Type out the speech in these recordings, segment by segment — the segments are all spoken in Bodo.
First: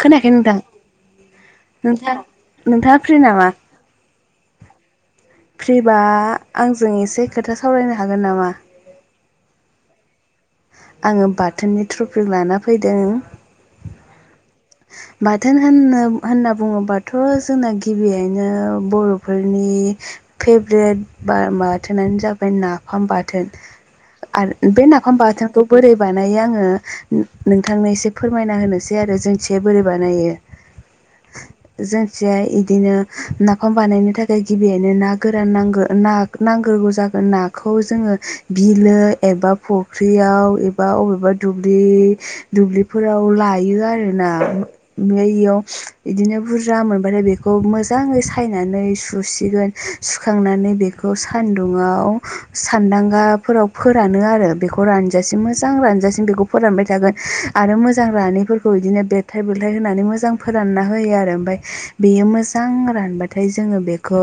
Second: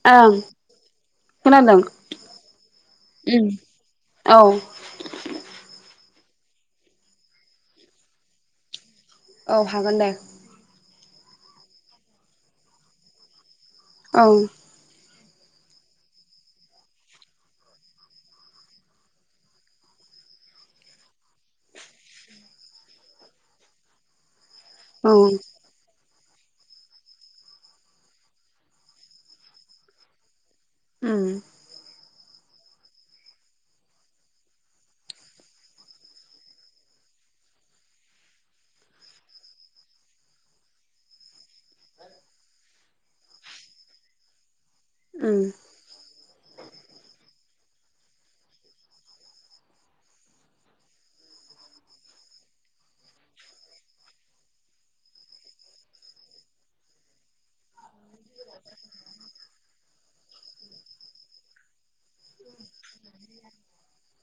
खोनायाखै हेल' नोंथां खोनादों नोंथां नोंथाङा फ्रि ओ नामा? औ बा आंजों एसे खोथा सावरायनो हागोन नामा? औ हागोन दे आङो बाथोननि ट्रपिक लाना फैदों। औ बाथोन होननो होनना बुङोबाथ' जोंना गिबियैनो बर'फोरनि फेभेरेट बा बाथोनानो जाबाय नाफाम बाथोन आरो बे औ नाफाम बाथोनखौ बोरै बानायो आङो नोंथांनो एसे फोरमायना होनोसै आरो जोंथिंजाय बोरै बानायो ओम इसे इदिनो नाफाम बानायनो थाखाय गिबियैनो ना गोरान नांगौ ना नांगौ जाग्रोयो नाखौ जोङो बिलो एबा फ फुख्रियाव एबा अबेबा दुब्लिफोराव लायो आरोना ओमफ्राय बेयाव बिदिनो बुरजा मोनबाथाय बेखौ खौ मोजाङै सायनानै सुसिगोन सुखांनानै बेखौ सान्दुंङआव सानदांगाफोराव फोरानो आरो बेखौ खौ रानजासिम मोजां रानजासिम बेखौ फोरानबाय थागोन आरो मोजां रानैफोरखौ बिदिनो बेरथ बेलथाय होनानै मोजां फोरानना होयो आरो ओमफ्राय बेयो मोजां रानबाथाय जोङो बेखौ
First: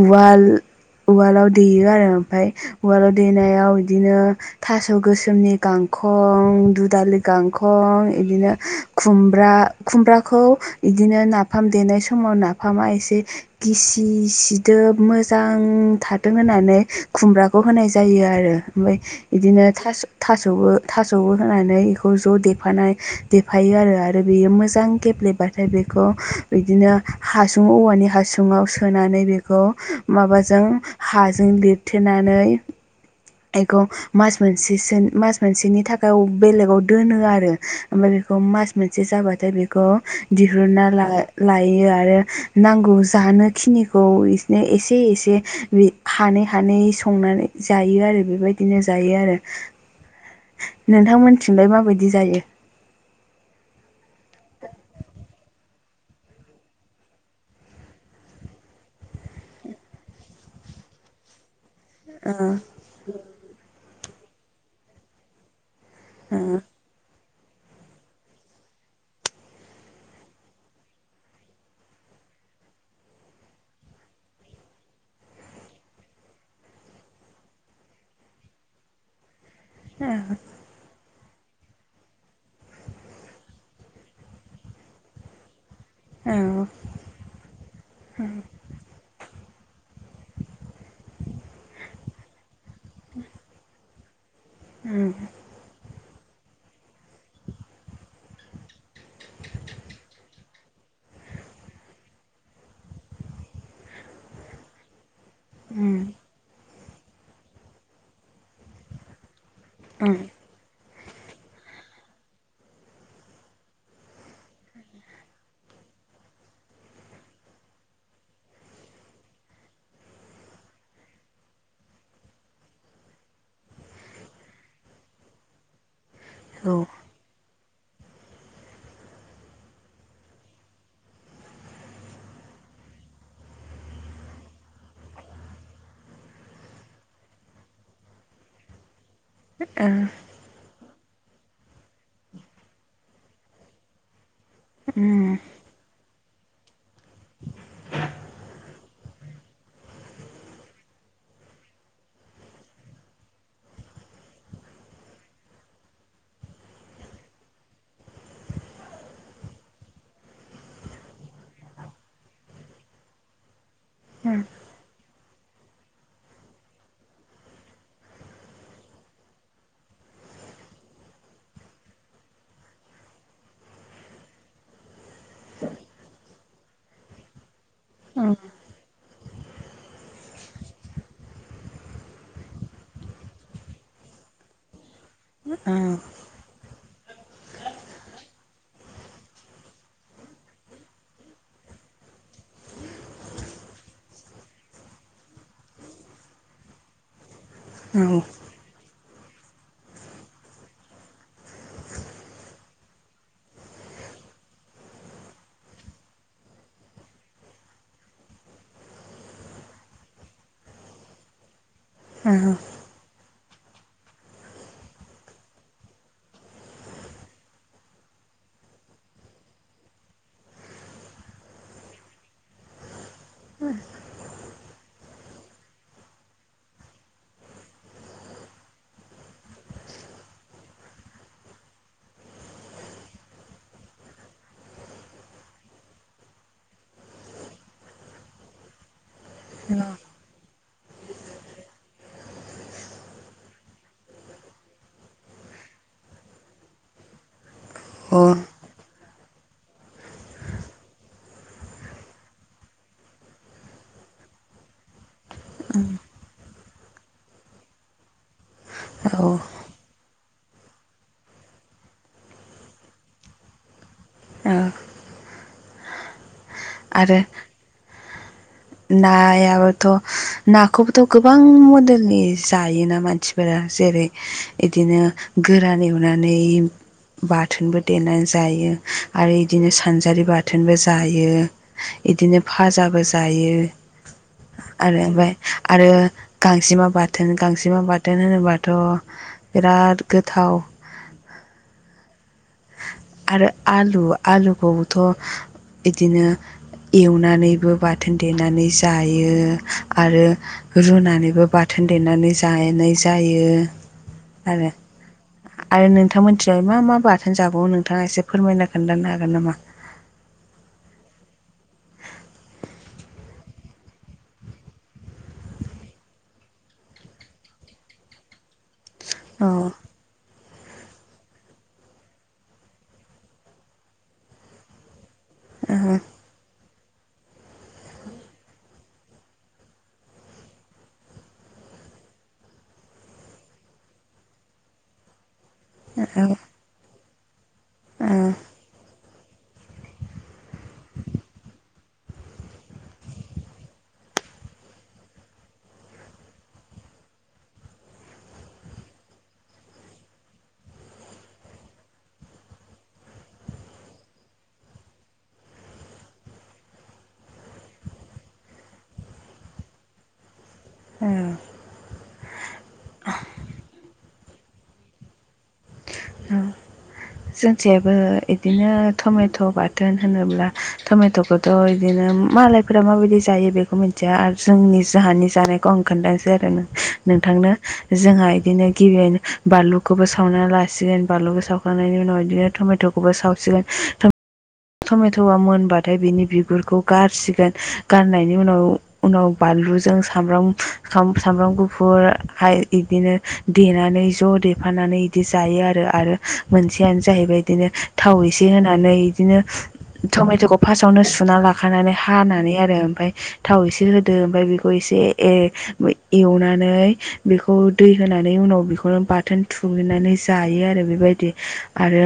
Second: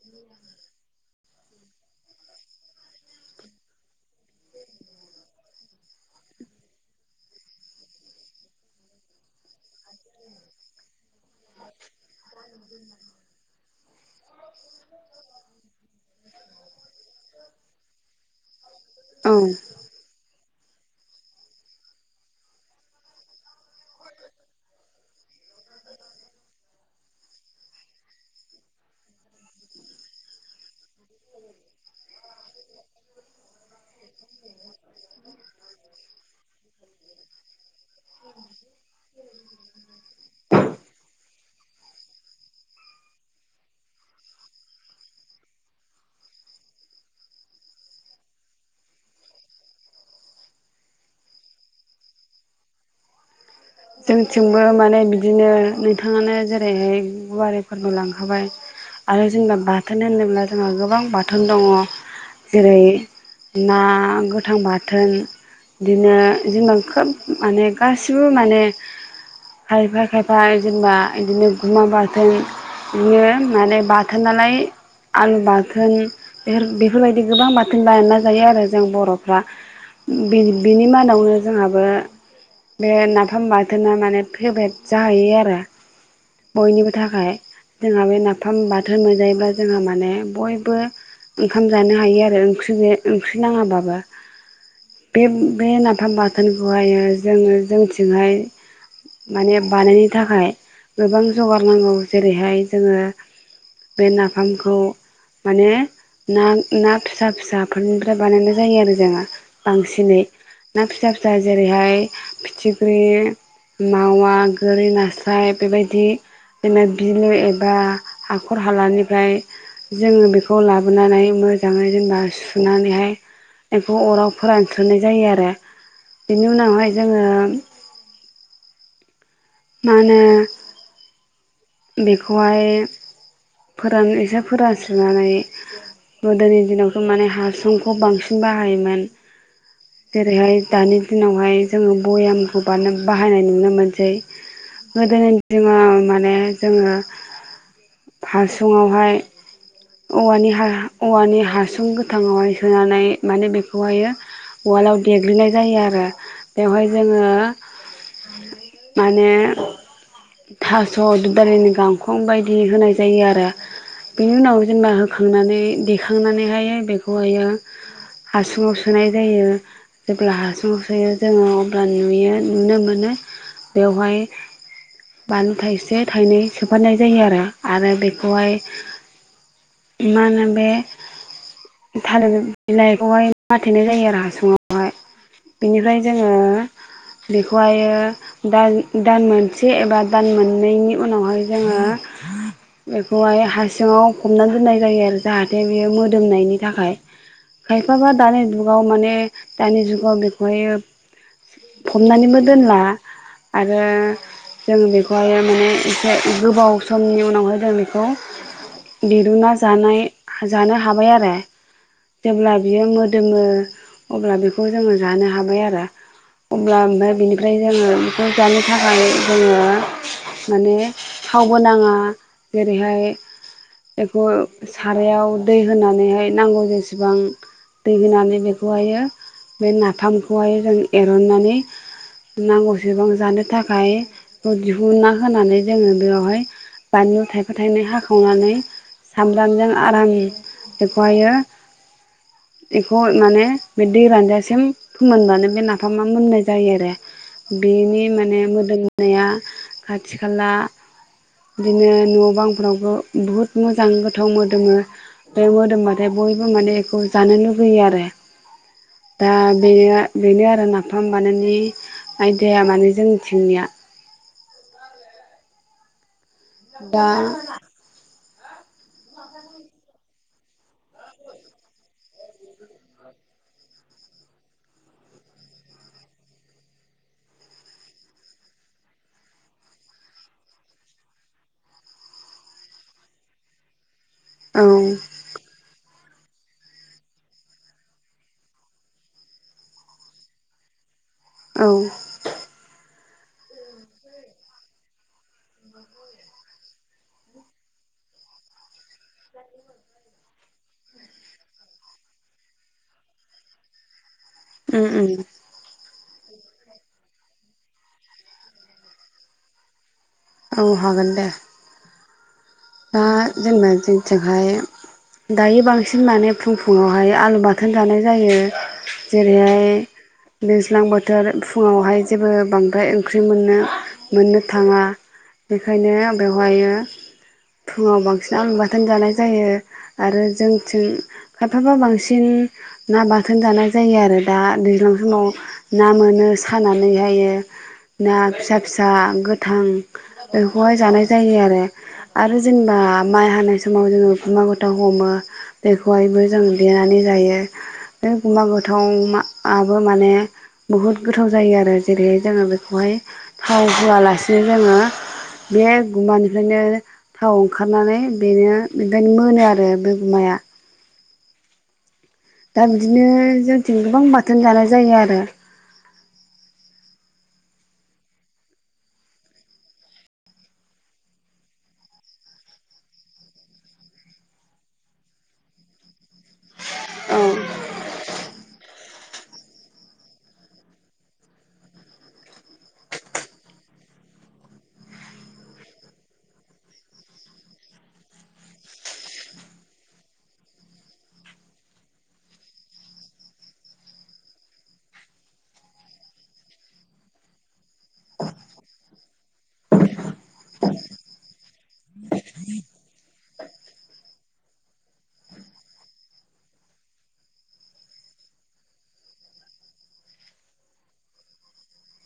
उवाल उवालाव देयो आरो ओमफाय उवालाव देनायाव इदिनो थास' गोसोमनि गांखं दुदालि गांखं इदिनो खुमब्रा ब्रा खुमब्राखौ गिदिंनो नाफाम देनाय स समाव नाफामा एसे गिसि सिदोब मोजां थाथों होननानै खुमब्राखौ होनाय जायो आरो ओमफ्राय बिदिनो थास' थास' दौओ थास'बो होनानै बेखौ ज' देफानाय देफायो आरो आरो बेयो मोजां गेब्ले बा थाय बेखौ बिदिनो हासुं औवानि हासुुङाव सोनानै बेखौ माबा जों हाजों लिरथेनानै बेखौ मास मोनसेसो मास मोनसेनि थाखाय बेलेगाव दोनो आरो ओमफ्राय बेखौ मास मोनसे जाबाथाय बेखौ दिहुनना लायो आरो नांगौ जानो खिनिखौ बिदिनो एसे एसे नि हानै हानै संनानै जायो आरो बेबायदिनो जायो आरो नोंथांमोनथिंलाय माबायदि जायो [inaudible] जोंथिंबो माने बिदिनो नोंथाङानो जेरैहाय गुवारै फोरमायलांखाबाय आरो जेनेबा बाथोन होनोब्ला जोंहा गोबां बाथोन दङ ओ जेरै ना गोथां बाथोन बिदिनो ओ जेनेबा खोब माने गासिबो माने [inaudible] खायफा खायफा जेनेबा इदिनो गुमा बाथोन बिनो माने बाथोन नालाय आलु बाथोन बेफोर बेफोरबायदि गोबां बाथोन बानायना जायो आरो जों बर'फ्रा बि बिनि मादावनो जोंहाबो बे नाफाम बा थोना माने फेबेट जाहैयो आरो ओ बयनिबो थाखाय जोंहा बे नाफाम बाथोन मोनजायो अब्ला जोंहा माने बयबो ओंखाम जानो हायो आरो ओंख्रि ओंख्रि नाङाबाबो उम बे बे नाफाम बाथोनखौहायो जोङो जोंथिंहाय माने बानायनो थाखाय गोबां जगार नांगौ जेरैहाय जोङो बे नाफामखौ माने ना ना फिसा फिसाफोरनिफ्राय बानायनाय जायो आरो जोहा उम बांसिनै ना फिसा फिसा जेरैहाय फिथिख्रि मावा गोरि नास्राय बेबायदि जेनबा बिलु एबा हाखर हालानिफ्राय जोङो बेखौ लाबोनानै मोजाङै जेनेबा सुनानैहाय बेखौ अराव फोरानस्रोनाय जायो आरो बेनि औ ओ उम औ उनावहाय जोङो मा होनो बेखौहाय फोरान एसे फोरानस्रिनानै गोदोनि दिनावथ' माने हासंखौ बांसिन बाहायोमोन जेरैहाय दानि दिनावहाय जोङो भयामखौ बानाय बाहायनाय नुनो मोनसै गोदोनि दिङाव माने जोङो हासुङावहाय औवानि हा-हा औवानि हासुं गोथाङावहाय सोनानै माने बेखौहाय उवाल्डआव देग्लिनाय जायो आरो बेवहाय जोङो माने थास' दालिनि गांखं बायदि होनाय जायो आरो बिनि उनाव जेनेबा खांनानै देखांनानैहाय बेखौहायो हासुङाव सोनाय जायो जेब्ला हासुङाव सोयो जोङो अब्ला नुयो नुनो मोनो बेवहाय बानलु थाइसे थाइनै सोफनाय जायो आरो आरो औ बेखौहाय मानो बे थालिर बिलाइखौहाय माथेनाय जायो आरो हासुङावहाय बिनिफ्राय जोङो बेखौहायो दान मोनसे एबा दान मोननैनि उनावहाय जोङो बेखौहाय हारसिङाव हमनानै दोननाय जायो आरो जाहाथे बेयो मोदोमनायनि थाखाय [inaudible] खायफाबा दानि जुगाव माने दानि जुगाव बेखौहाय फबनानैबो दोनला आरो जों बेखौहाय माने एसे गोबाव समनि उनावहाय जों बेखौ दिरुना जानाय जानो हाबाय आरो जेब्ला बियो मो दोमो अब्ला बेखौ जोङो जानो हाबाय आरो अब्ला ओमफ्राय बिनिफ्राय जोङो बेखौ जानो थाखाय जोङो माने थावबो नाङा जेरैहाय बेखौ सारायाव दै होनानैहाय नांगौ जेसेबां दै होनानै बेखौहायो बे नाफामखौहाय जों एरननानै नांगौसेबां जानो थाखाय दिहुना होनानै जोङो बेयावहाय बानलु थाइफा थाइनै हाखावनानै सामब्रामजों आराम बेखौहायो [inaudible] बेखौ माने बे दै रानजासिम फोमोनब्लानो बे नाफामा मोननाय जायो आरो बेनि औ माने मोदोमनाया खाथि खाला बिदिनो न' बांफोरावबो बुहुत मोजां गोथाव मोदोमो बे मोदोमबाथाय बयबो माने बेखौ जानो लुगैयो आरो [inaudible] दा बे बेनो आरो नाफाम बानायनि आइदाया माने जोंनिथिंनिया औ दा आरो नायाबोथ' नाखौबोथ' गोबां मडेलनि जायोना मानसिफोरा जेरै बिदिनो गोरान एवनानै बाथोनबो देनानै जायो आरो इदिनो सानजारि बाथोनबो जायो बिदिनो फाजाबो जायो औ आरो ओमफ्राय आरो गांसेमा बाथोन गांसेमा बाथोन होनोबाथ' बिराद गोथाव औ आरो आलु आलुखौथ' बिदिनो एवनानैबो बाथोन देनानै जायो आरो रुनानैबो बाथोन देनानै जानाय जायो। आरो उम उम आरो नोंथां मोनथिं मा मा बाथोन जाबावो नों नोंथाङा एसे फोरमायना खोन्थानो हागोन नामा औ हागोन दे दा जेनेबा जोंनिथिहाय दायो बांसिन माने फुं फुङावहाय आलु बाथोन जानाय जायो औ जेरैहाय दैज्लां बोथोर फुङावहाय जेबो बांद्राय ओंख्रि मोननो मोननो थाङा। बेखायनो बेवहाय फुङाव बांसिन आलु बाथोन जानाय जायो आरो जोंथिं खायफाबा बांसिन ना बाथोन जानाय जायो आरो दा दैज्लां समाव ना मोनो सानानैहाय ना औ फिसा फिसा। गोथां बेखौहाय जानाय जायो आरो। आरो जेनेबा माइ हानाय समाव जोङो समाव गोथाव हमो बेखौहायबो जों देनानै जायो। जायो बे गुमा गोथावाबो माने बुहुत गोथाव जायो आरो जेरै जों बेखौहाय थाव होआ लासेनो जोङो बे गुमानिफ्रायनो थाव ओंखारनानै बेनो बेबायनो मोनो आरो बे गुमाया ए। दा बिदिनो जोंथिं गोबां बाथोन जानाय जायो आरो। होम। जोंनिथिंहायाबो बिदिनो टमेट' बाथोन होनोब्ला टमेट'खौथ' बिदिनो मालायफोरा माबायदि जायो बेखौ मिथिया आरो जोंनि जोंहानि जानायखौ आं खोन्थासै आरो ना? नोंथांनो जोंहा बिदिनो गिबियैनो बानलुखौबो सावनानै लााय सिगोन बानलुखौ सावखांनायनि उनाव बिदिनो टमेट'खौबो सावसिगोन टमेट'आ मोनबाथाय बिनि बिगुरखौ गारसिगोन गारनायनि उनाव उनाव बानलु बानलुजों सब्राम सामब्राम गुफुर बिदिनो देनानै ज' दे थांफानानै इदि जायो आरो। आरो मोनसेयानो जाहैबाय बिदिनो थाव एसे होनानै बिदिनो टमेट'खौ फास्टावनो सुना लाखानानै हानानै आरो ओमफफ्राय थाव एसे होदो ओमफफ्राय बेखौ एसे एवनानै बेखौ दै होनानै उनाव बेखौनो बाथोन थुग्लि नानै जायो आरो बेबायदि। आरो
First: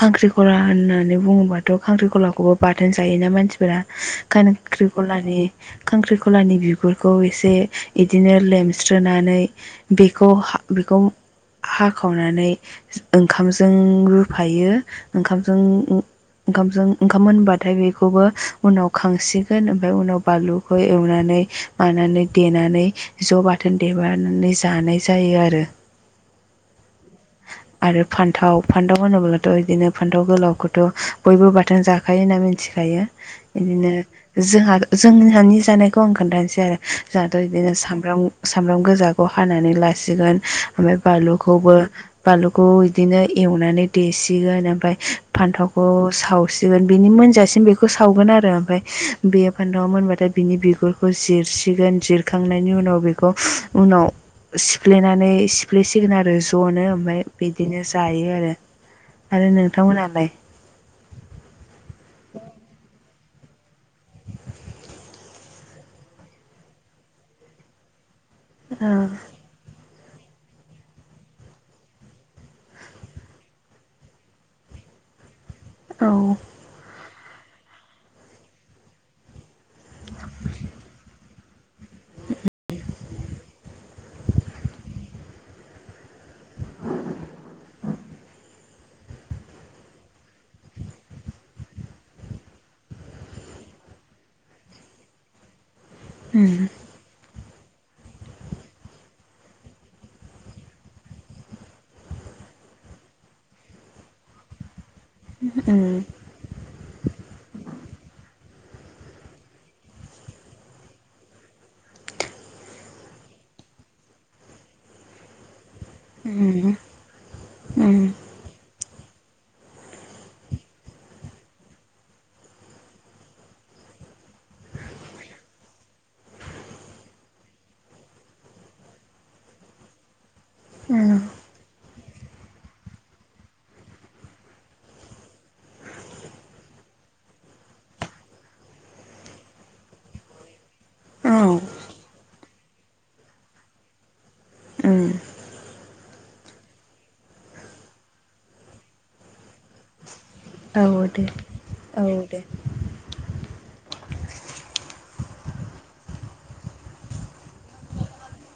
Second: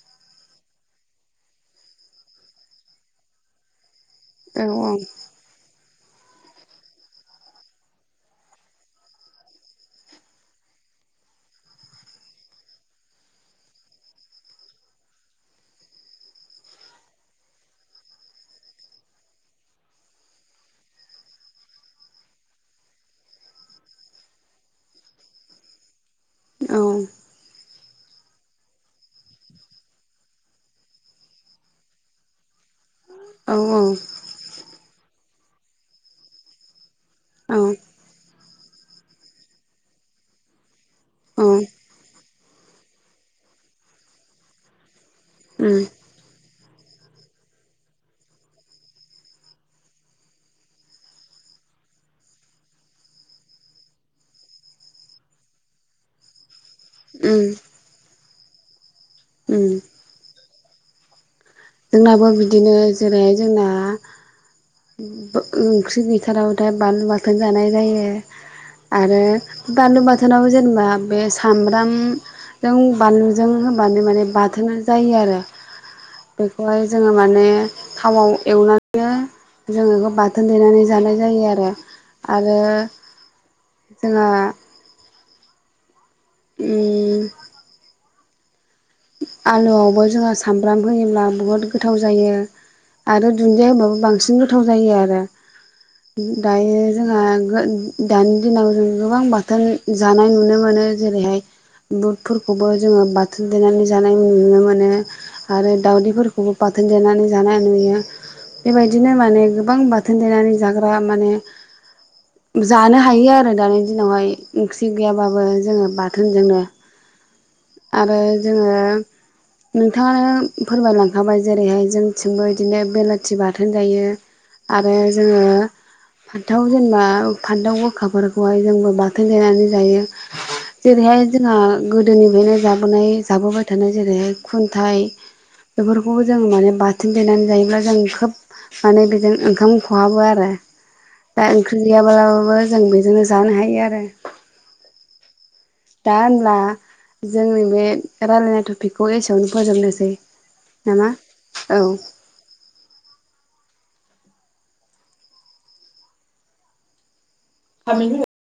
खाख्रिकला होननानै बुङोबाथ' खांख्रिखलाखौबो बाथोन जायोना मानसिफोरा? औ खांख्रिखलानि खांख्रिखलानि बिगुरखौ एसे बिदिनो लेमस्रोनानै बेखौ बेखौ हाखाव ओंखामजों रुफायो। जों उम ओंखामजों ओंखाम होनबाथाय बेखौबो उनाव खांसिगोन ओमफ्राय उनाव बानलुखौ एवनानै मानानै देनानै ज' बाथोन देनानै जानाय जायो आरो। [inaudible] औ। आरो फान्थाव फान्थाव होनोब्लाथ' बिदिनो फान्थाव फान्थाव गोलावखौथ' बयबो बाथोन जाखायो होनना मिथिखायो। औ बिदिनो जोंहा जों हानि जानायखौ आं खोन्थानोासै आरो जोंहाथ' औ बिदिनो सामब्राम सामब्राम गोजाखौ हानानै ला सिगोन। ओमफ्राय औ बलुखौबो बालुखौ बिदिनो एवनानै देसिगोन ओमफफ्राय उम फान्थावखौ सावसिन सिगोन बिनि मोनजासिम बेखौ सावगोन आरो ओमफफ्राय बे फान्थावआव मोनबाथाय बिनि बिगुरखौ जिरसि सिगोन जिरखांनायनि उनाव बेखौ उनाव सिफ्लेनानै सिफ्लेसिगोन आरो ज'नो। ओमफ्राय उम बिदिनो जायो आरो आरो। उम नोंथांमोनालाय? जोंनाबो बिदिनो जेरैहाय जोंना ब ओंख्रि गैथारावथाया बानलु बाथोन जानाय जायो। आरो बानलु बाथोनाव जेनेबा बे सामब्राम जों बानलुजों होबानो माने बाथोनो जायो आरो। औ। बेखौहाय जोङो माने थावाव एवनानै जोङो बेखौ बाथोन देनानै जानाय जायो आरो। आरो जोंहा उम। आलुआवबो जोंहा सामब्राम होयोब्ला बुहुद गोथाव जायो। आरो दुन्दिया होबाबो बांसिन गोथाव जायो आरो उम दायो जोंहा दानि दिनाव जों गोबां बाथोन जानाय नुनो मोनो जेरैहाय बुटफोरखौबो जोङो बाथोन देनानै जानाय नुनो मोनो आरो उम दावदैफोरखौबो बाथोन देनानै जानाय नुयो। बेबायदिनो माने गोबां बाथोन देनानै जाग्रा माने जानो हायो आरो दानि दिनावहाय ओंख्रि गैयाबाबो जोङो बाथोनजोंनो उम उम आरो जोङो नोंथाङानो फोरमायलांखाबाय जेरैहाय जोंथिंबो इदिनो बेलाथि बाथोन जायो। आरो जोङो फान्थाव जेनेबा फान्थाव गोखाफोरखौहाय जोंबो बाथोन देनानै जायो। उम जेरैहाय जोंहा गोदोनिफ्रायनो जाबोनाय जाबोबाय थानाय जेरैहाय खुन्थाइ बेफोरखौबो जों माने बाथोन देनानै जायोब्ला जों खोब माने बेजों ओंखाम खहाबो आरो। औ दा ओंख्रि गैयाब्लाबो जों बेजोंनो जानो हायो आरो। उम। दा होनब्ला जोंनि बे रायलायनाय टपिकखौ एसेयावनो फोजोबनोसै। औ नामा दे औ दे। [unintelligible]